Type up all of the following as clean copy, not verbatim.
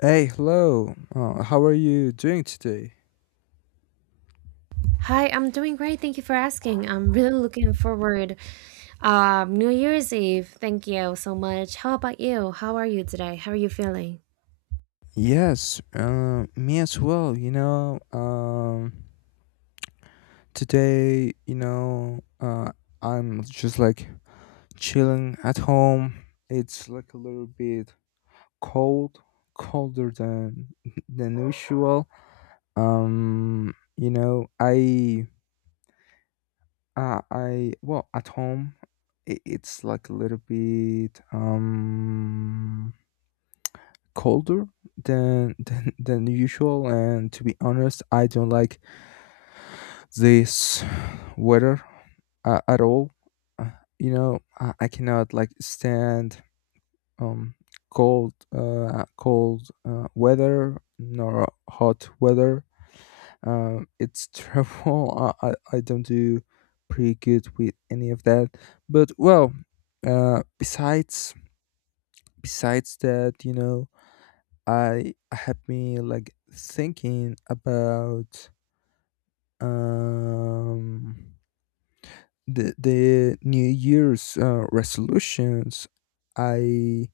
Hey, hello. How are you doing today? Hi, I'm doing great. Thank you for asking. I'm really looking forward New Year's Eve. Thank you so much. How about you? How are you today? How are you feeling? Yes, me as well. Today, I'm just like chilling at home. It's like a little bit cold, colder than usual. Um, you know, I, I, well, at home, I it's like a little bit, colder than than usual, and to be honest I don't like this weather at all. Uh, you know I cannot like stand um cold weather nor hot weather. It's terrible. I don't do pretty good with any of that, but well, uh besides besides that, you know, I have been like thinking about um the New Year's resolutions. I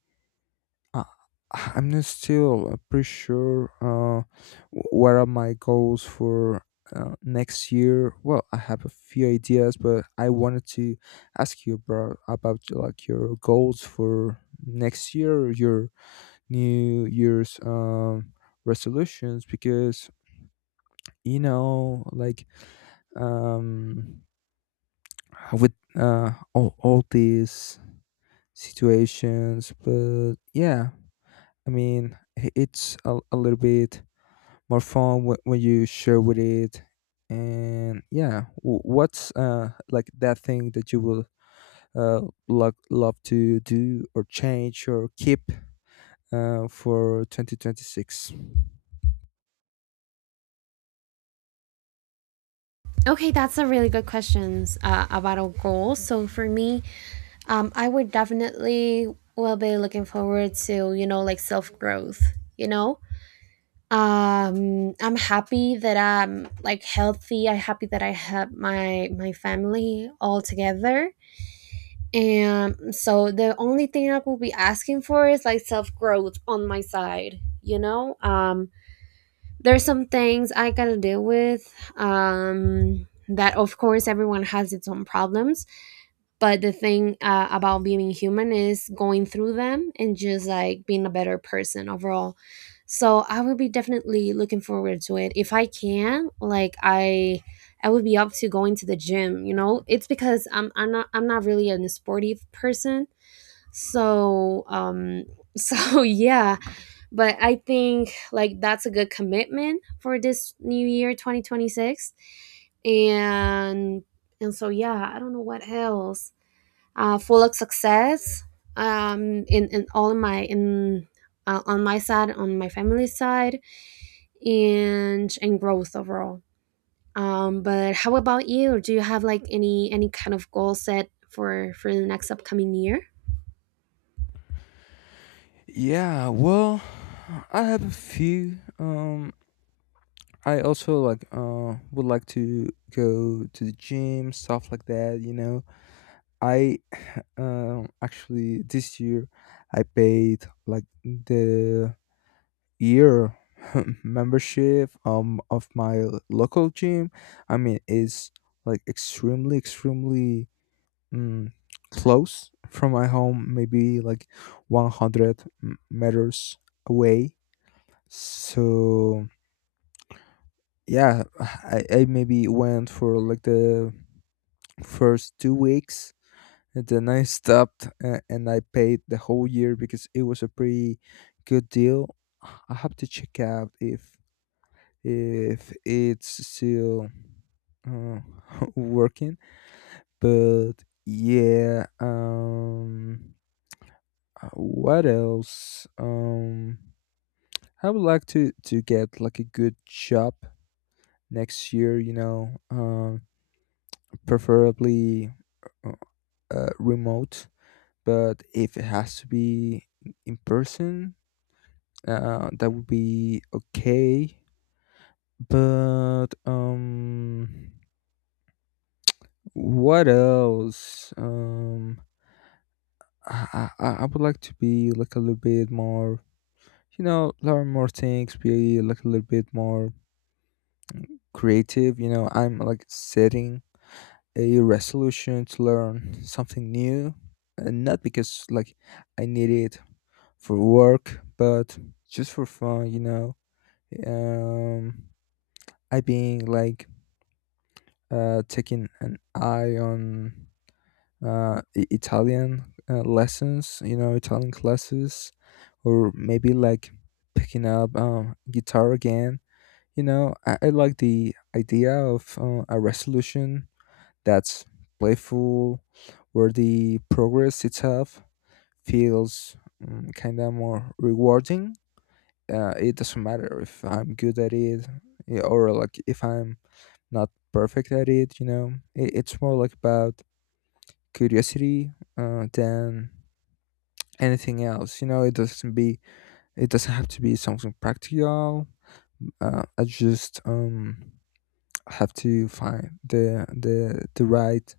uh, I'm not still pretty sure what are my goals for next year. Well, I have a few ideas, but I wanted to ask you about like your goals for next year, your New Year's resolutions, because you know like um with all these situations. But yeah, it's a little bit more fun when you share with it. And yeah, what's like that thing that you will love to do or change or keep for 2026? Okay, that's a really good question about our goals. So for me, I would definitely will be looking forward to like self growth. You know, I'm happy that I'm like healthy. I'm happy that I have my family all together. And so the only thing I will be asking for is like self growth on my side. There's some things I gotta deal with. That of course everyone has its own problems, but the thing about being human is going through them and just like being a better person overall. So I would be definitely looking forward to it if I can. I would be up to going to the gym, you know? It's because I'm not really a sportive person, so so yeah, but I think like that's a good commitment for this new year 2026. And and so yeah, I don't know what else, full of success, in all of my in on my side, on my family side, and growth overall. But how about you? Do you have like any kind of goal set for the next upcoming year? Yeah, well, I have a few, I also like would like to go to the gym, stuff like that. You know, I actually this year I paid like the year membership of my local gym. I mean, it's like extremely um, close from my home, maybe like 100 meters away. So yeah, I maybe went for like the first 2 weeks, and then I stopped and I paid the whole year because it was a pretty good deal. I have to check out if it's still uh, working, but yeah. What else? I would like to get like a good job next year, you know, preferably uh, remote, but if it has to be in person, that would be okay. But what else? I would like to be like a little bit more, you know, learn more things, be like a little bit more creative. You know, I'm like setting a resolution to learn something new, and not because like I need it for work, but just for fun, you know. Um, I being like taking an eye on Italian lessons, you know, Italian classes, or maybe like picking up guitar again. You know, I like the idea of a resolution that's playful, where the progress itself feels kind of more rewarding. It doesn't matter if I'm good at it, yeah, or like if I'm not perfect at it, you know. It's more like about curiosity than anything else. You know, it doesn't have to be something practical. I just have to find the the right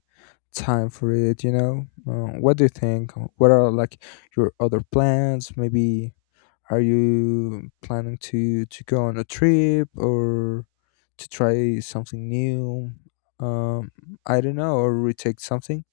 time for it, you know. What do you think? What are like your other plans? Maybe are you planning to go on a trip or to try something new, um I don't know, or retake something?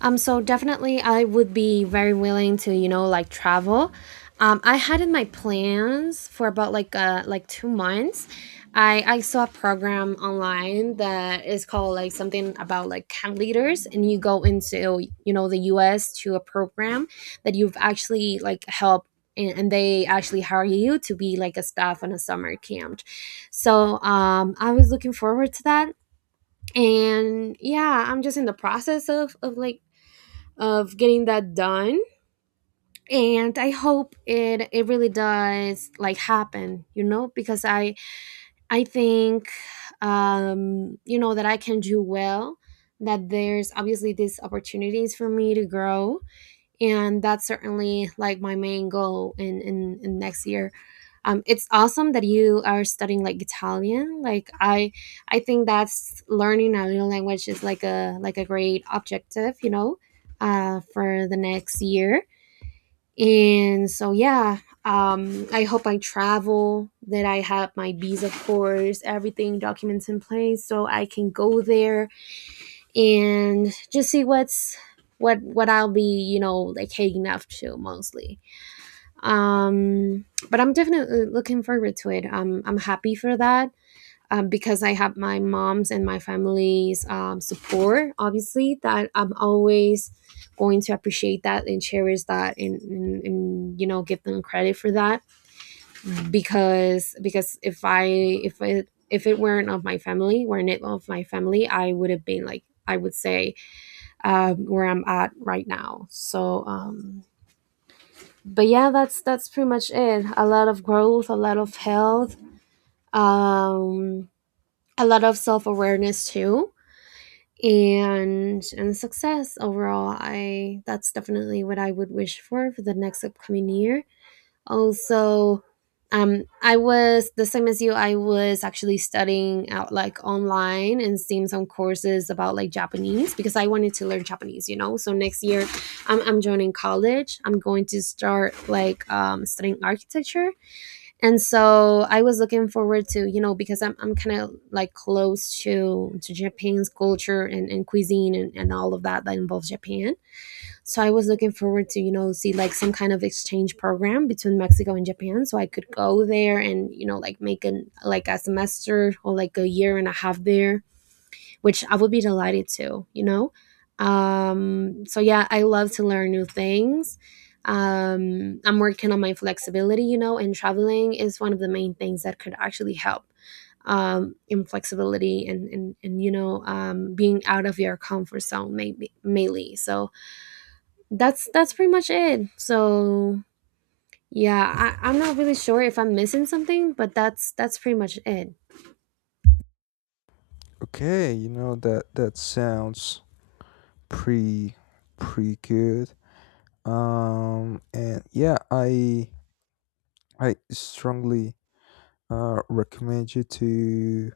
So definitely, I would be very willing to, you know, like travel. I had in my plans for about like 2 months. I saw a program online that is called like something about like camp leaders, and you go into you know the U.S. to a program that you've actually like helped. And they actually hire you to be like a staff on a summer camp. So I was looking forward to that, and yeah, I'm just in the process of getting that done, and I hope it really does like happen, you know, because I think you know that I can do well, that there's obviously these opportunities for me to grow, and that's certainly like my main goal in next year. Um, it's awesome that you are studying like Italian. I think that's, learning a new language is like a great objective, you know, for the next year. And so yeah, I hope I travel, that I have my visa, of course, everything documents in place so I can go there and just see what's what I'll be, you know, like heading up to mostly. Um, but I'm definitely looking forward to it. I'm happy for that, because I have my mom's and my family's support. Obviously, that I'm always going to appreciate that and cherish that and you know give them credit for that, because if I if it weren't of my family, weren't it of my family, I would have been like I would say where I'm at right now. So, but yeah, that's pretty much it. A lot of growth, a lot of health, um, a lot of self awareness too, and success overall. I That's definitely what I would wish for the next upcoming year. Also, I was the same as you. I was actually studying out like online and seeing some courses about like Japanese because I wanted to learn Japanese, you know. So next year, I'm joining college. I'm going to start like studying architecture. And so I was looking forward to, you know, because I'm kind of like close to Japan's culture and cuisine and all of that that involves Japan. So I was looking forward to, you know, see like some kind of exchange program between Mexico and Japan, so I could go there and you know like make an like a semester or like a year and a half there, which I would be delighted to, you know. Um, so yeah, I love to learn new things. Um, I'm working on my flexibility, you know, and traveling is one of the main things that could actually help in flexibility, and you know being out of your comfort zone maybe mainly. So that's pretty much it. So yeah, I'm not really sure if I'm missing something, but that's pretty much it. Okay, you know, that that sounds pretty pretty good. And yeah, I strongly recommend you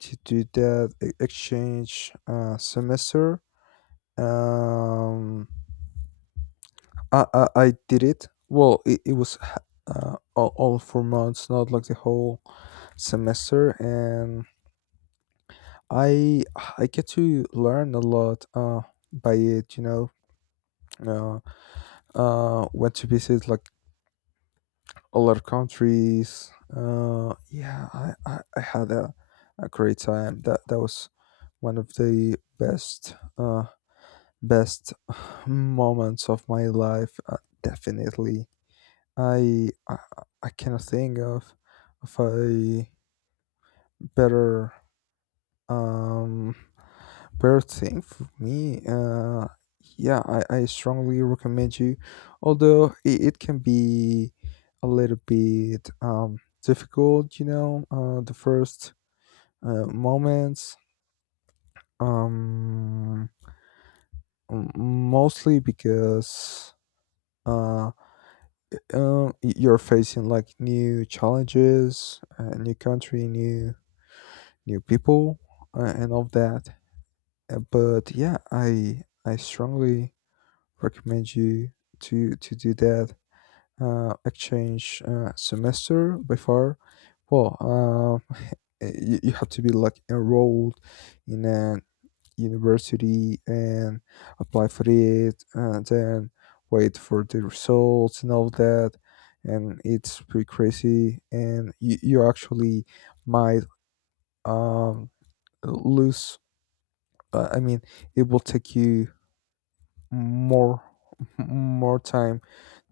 to do that exchange semester. Um, I did it. Well, it was all 4 months, not like the whole semester, and I I get to learn a lot by it. You know, went to visit like a lot of countries. Yeah, I had a great time. That that was one of the best. Best moments of my life, definitely. I, I cannot think of a better um better thing for me. Yeah, I strongly recommend you. Although it can be a little bit difficult, you know, the first moments. Um, Mostly because uh. You're facing like new challenges, new country, new people, and all that. But yeah, I strongly recommend you to do that exchange semester. By far, well, you have to be like enrolled in an university and apply for it and then wait for the results and all that, and it's pretty crazy. And you actually might um lose, I mean, it will take you more more time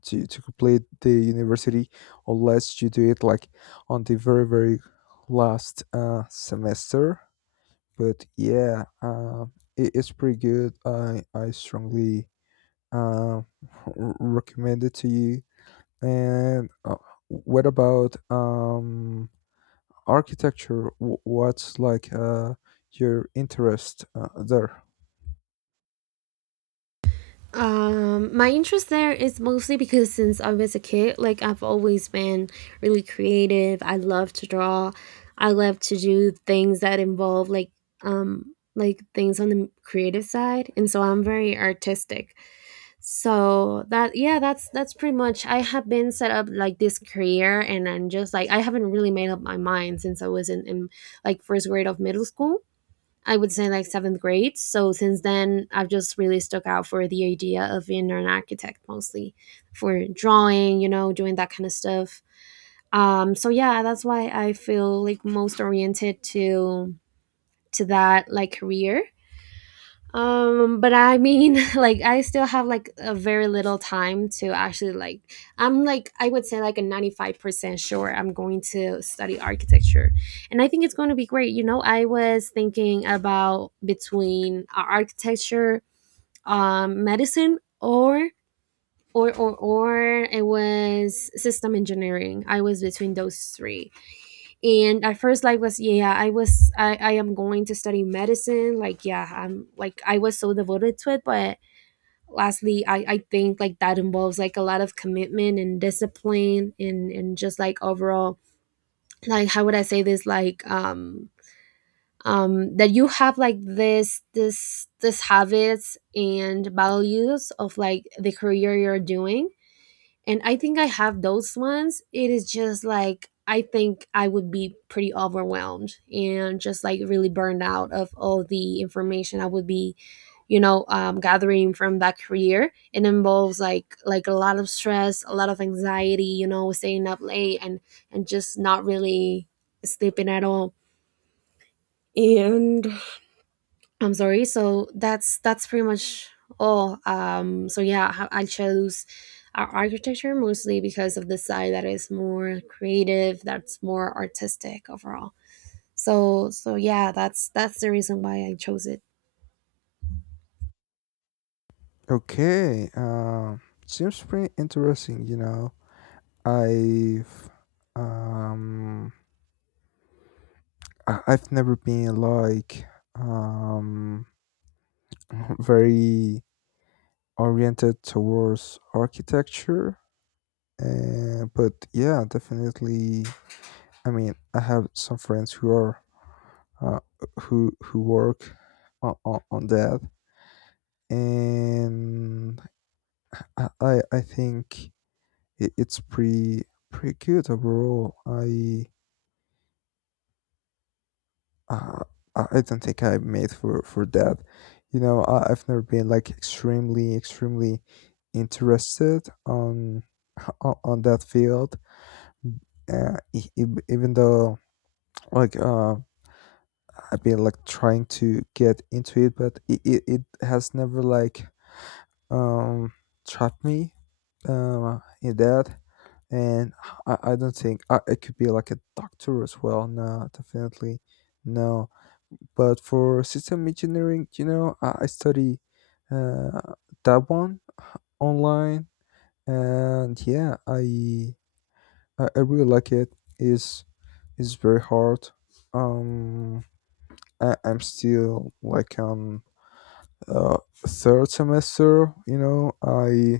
to complete the university unless you do it like on the very last semester. But yeah, it's pretty good. I strongly uh, recommended to you. And what about architecture? What's like your interest there? My interest there is mostly because since I was a kid, like I've always been really creative. I love to draw, I love to do things that involve like things on the creative side, and so I'm very artistic. So that, yeah, that's pretty much, I have been set up like this career, and I'm just like I haven't really made up my mind since I was in like first grade of middle school, I would say like seventh grade. So since then I've just really stuck out for the idea of being an architect, mostly for drawing, you know, doing that kind of stuff. Um, so yeah, that's why I feel like most oriented to that like career. Um, but I mean like I still have like a very little time to actually like, I'm like I would say like a 95% sure I'm going to study architecture, and I think it's going to be great, you know. I was thinking about between architecture, medicine, or it was system engineering. I was between those three, and at first like was yeah, I was I am going to study medicine, like yeah, I was so devoted to it, but lastly I think like that involves like a lot of commitment and discipline, and just like overall, like how would I say this, like that you have like this habits and values of like the career you're doing. And I think I have those ones. It is just like I think I would be pretty overwhelmed and just like really burned out of all the information I would be, you know, gathering from that career. It involves like a lot of stress, a lot of anxiety, you know, staying up late and just not really sleeping at all. And I'm sorry. So that's pretty much all. So yeah, I chose architecture mostly because of the side that is more creative, that's more artistic overall. So yeah, that's the reason why I chose it. Okay, seems pretty interesting. You know, I've um, I've never been like um, very oriented towards architecture. But yeah, definitely, I mean, I have some friends who are uh, who work on that, and I think it's pretty pretty good overall. Uh, I I don't think I'm made for that. You know, I've never been like extremely interested on on that field. Even though like I've been like trying to get into it, but it has never like um trapped me in that. And I don't think I could be like a doctor as well. No, definitely no. But for system engineering, you know, I study uh that one online, and yeah, I really like it. Is is very hard. Um, I'm still like uh, third semester, you know. i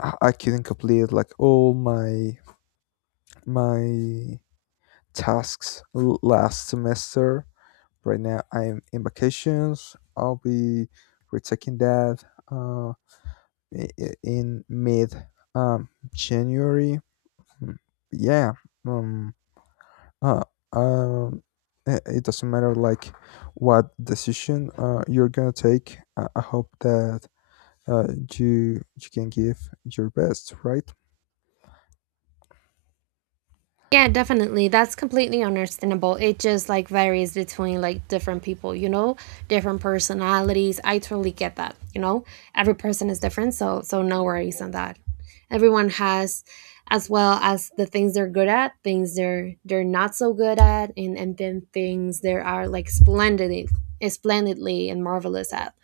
i I couldn't complete like all my my tasks last semester. Right now I'm in vacations, I'll be retaking that uh, in mid January. Mm, yeah. um, uh, um, it doesn't matter like what decision you're gonna take, I hope that uh, you you can give your best, right? Yeah, definitely. That's completely understandable. It just like varies between like different people, you know, different personalities. I totally get that, you know. Every person is different, so no worries on that. Everyone has, as well as the things they're good at, things they're not so good at, and then things they are like splendidly and marvelous at.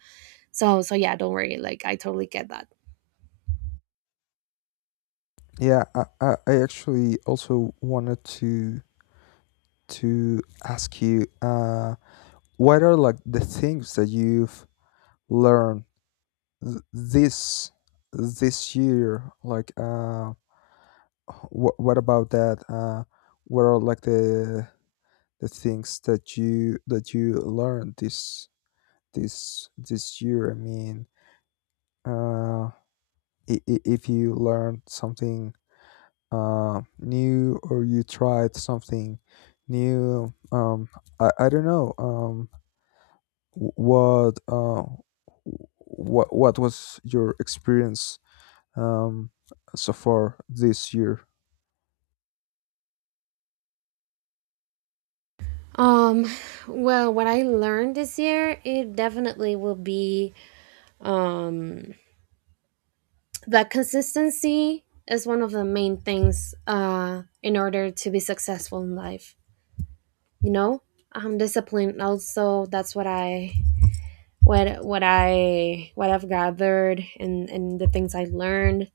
So yeah, don't worry. Like I totally get that. Yeah, I I actually also wanted to ask you what are like the things that you've learned this this year. Like, what about that? What are like the things that you learned this year? I mean, uh, if you learned something new, or you tried something new, I don't know, wh- what uh what was your experience um so far this year. Um well, what I learned this year, it definitely will be um, that consistency is one of the main things in order to be successful in life, you know. Discipline also, that's what I've gathered and the things I learned.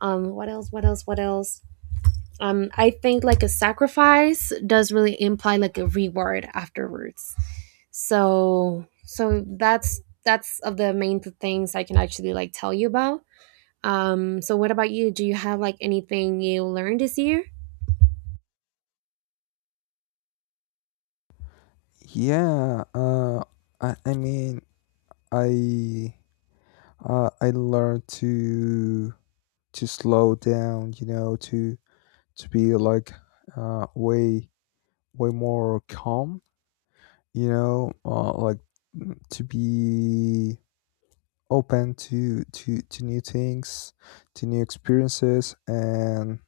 What else what else what else I think like a sacrifice does really imply like a reward afterwards. So that's of the main things I can actually like tell you about. So what about you? Do you have like anything you learned this year? Yeah, I mean, i I learned to slow down, you know, to be like way way more calm, you know, like to be open to new things, to new experiences, and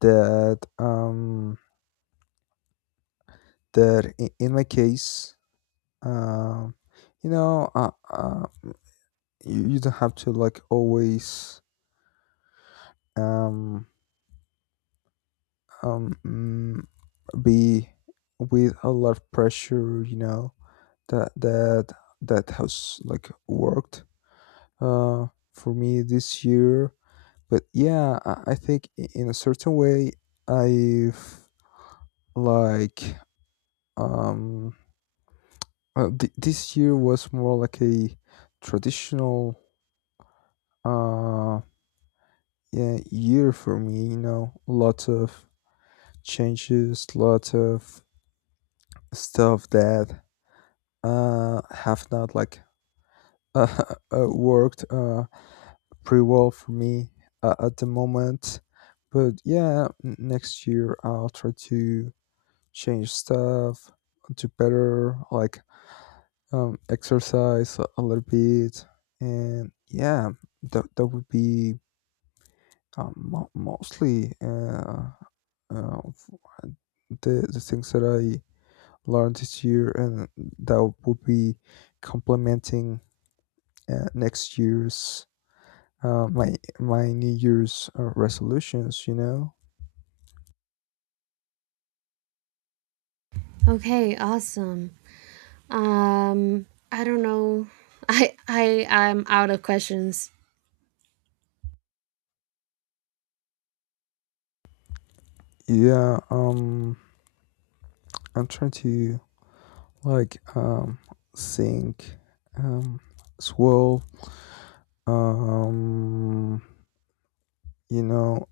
that, that in my case, um you know, you, you don't have to like always um um mm, be with a lot of pressure, you know. That that that has like worked uh for me this year. But yeah, I think I- in a certain way, I've like um th- this year was more like a traditional uh yeah year for me, you know, lots of changes, lots of stuff that uh have not like uh, worked pretty well for me at the moment. But yeah, next year I'll try to change stuff, do better, like exercise a little bit, and yeah, that that would be mostly uh, f- the things that I learned this year, and that would be complementing next year's my my New Year's resolutions, you know. Okay, awesome. Um, I don't know. I'm out of questions. Yeah. I'm trying to like sink, um swirl, um you know,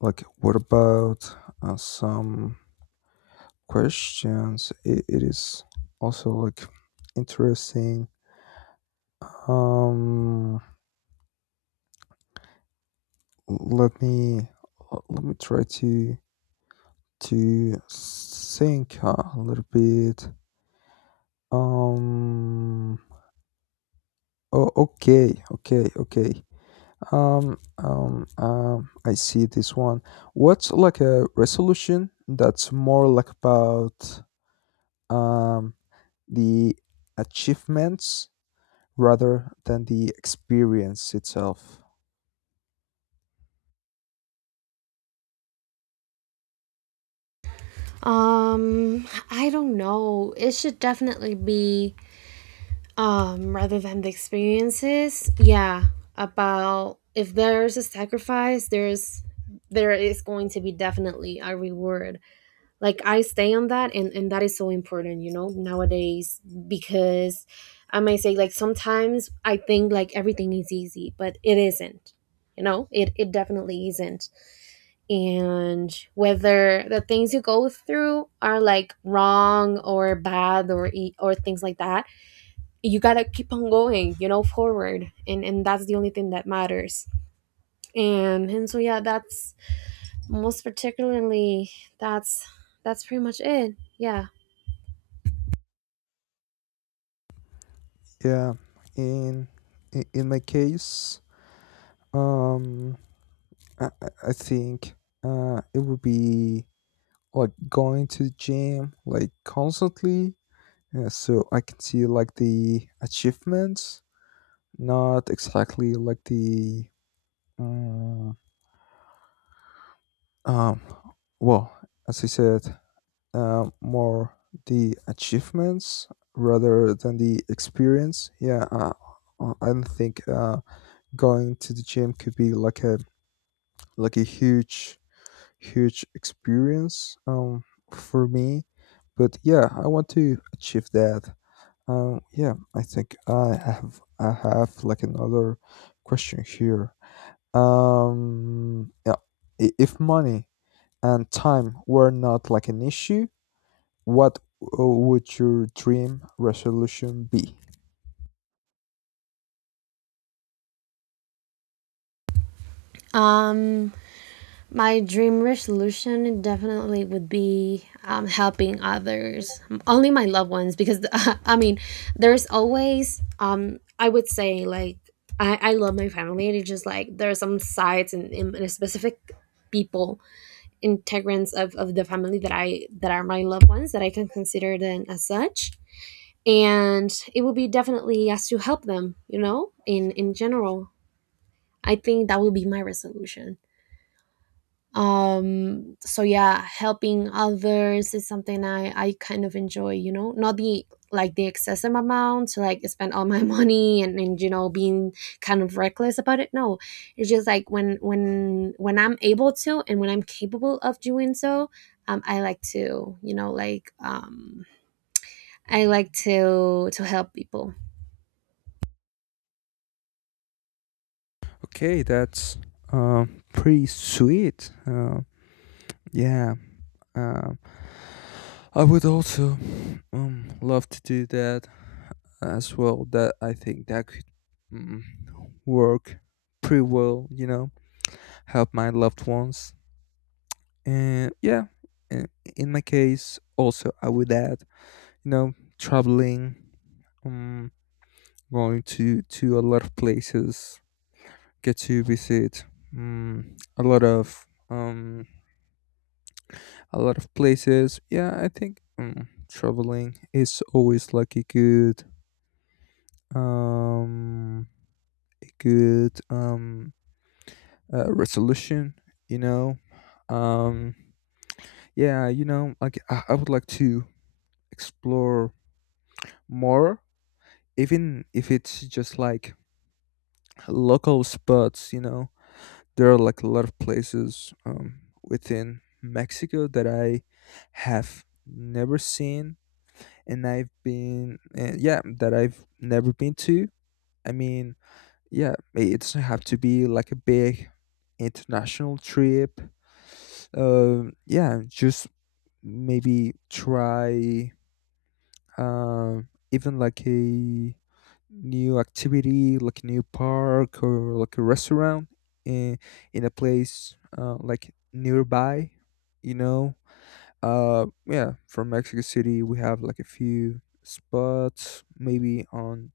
like what about some questions? It it is also like interesting. Um let me try to think a little bit. um oh, okay, okay, okay. I see this one. What's like a resolution that's more like about um the achievements rather than the experience itself? I don't know. It should definitely be rather than the experiences. Yeah, about if there's a sacrifice, there is going to be definitely a reward. Like I stay on that, and that is so important, you know, nowadays, because I might say like sometimes I think like everything is easy, but it isn't. You know, it definitely isn't. And whether the things you go through are like wrong or bad or things like that, you gotta keep on going, you know, forward, and that's the only thing that matters. And so yeah, that's, most particularly, that's that's pretty much it, yeah. Yeah, in in my case, um, I think it would be like going to the gym like constantly, so I can see like the achievements. Not exactly like the uh, um well, as I said, more the achievements rather than the experience. Yeah, I don't think going to the gym could be like a huge huge experience for me. But yeah, I want to achieve that. Yeah, I think I have like another question here. Yeah, if money and time were not like an issue, what would your dream resolution be? Um, my dream resolution definitely would be helping others, only my loved ones, because I mean, there's always I would say like I love my family, and it's just like there are some sides and in specific people, integrants of the family that I, that are my loved ones, that I can consider them as such, and it would be definitely as to help them, you know, in general. I think that would be my resolution. Um, so yeah, helping others is something I kind of enjoy, you know, not the, like the excessive amount to like spend all my money and you know being kind of reckless about it, no. It's just like when I'm able to and when I'm capable of doing so, I like to, you know, I like to help people. Okay, that's uh, pretty sweet. Yeah, uh, I would also love to do that as well. That I think that could mm, work pretty well. You know, help my loved ones, and yeah, in, in my case, also I would add, you know, traveling, um going to a lot of places, get to visit um, a lot of um a lot of places. Yeah, I think traveling is always like um a good resolution, you know. um yeah, you know, like I would like to explore more, even if it's just like local spots, you know. There are like a lot of places within Mexico that I have never seen, and yeah, that I've never been to. I mean, yeah, it doesn't have to be like a big international trip. Yeah, just maybe try even like a new activity, like a new park or like a restaurant in in a place like nearby, you know. Yeah, from Mexico City, we have like a few spots, maybe on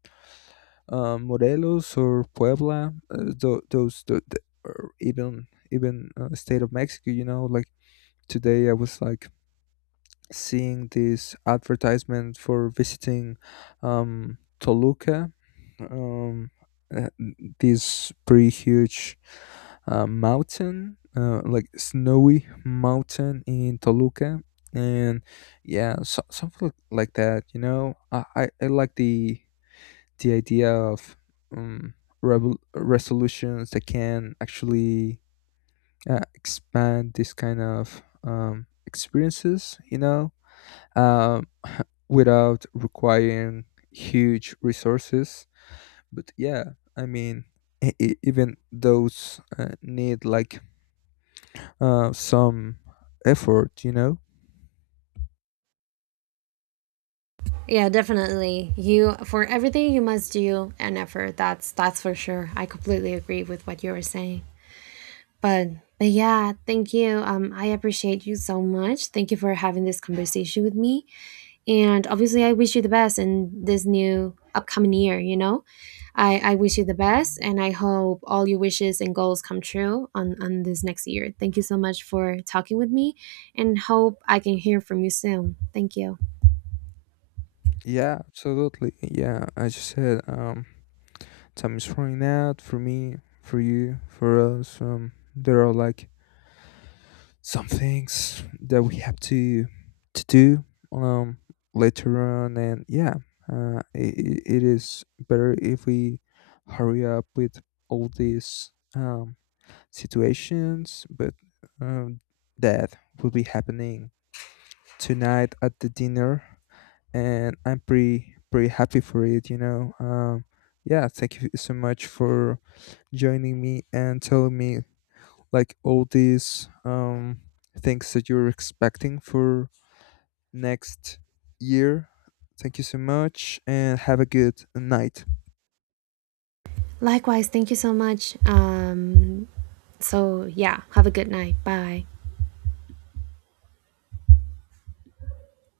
Morelos or Puebla, or even state of Mexico, you know. Like today, I was like seeing this advertisement for visiting Toluca, um, uh, this pretty huge mountain, like snowy mountain in Toluca. And yeah, so something like that, you know. I like the idea of um, resolutions that can actually expand this kind of experiences, you know, Um, without requiring huge resources. But yeah, I mean, even those need like some effort, you know? Yeah, definitely, you, for everything you must do an effort, that's for sure. I completely agree with what you were saying. But but yeah, thank you. I appreciate you so much. Thank you for having this conversation with me. And obviously, I wish you the best in this new upcoming year. You know, I wish you the best, and I hope all your wishes and goals come true on this next year. Thank you so much for talking with me, and hope I can hear from you soon. Thank you. Yeah, absolutely. Yeah, as you said, time is running out for me, for you, for us. There are like some things that we have to do um later on. And yeah, it is better if we hurry up with all these situations. But um that will be happening tonight at the dinner, and I'm pretty pretty happy for it, you know. Yeah, thank you so much for joining me and telling me like all these things that you're expecting for next year. Thank you so much, and have a good night. Likewise, thank you so much. So yeah, have a good night. Bye.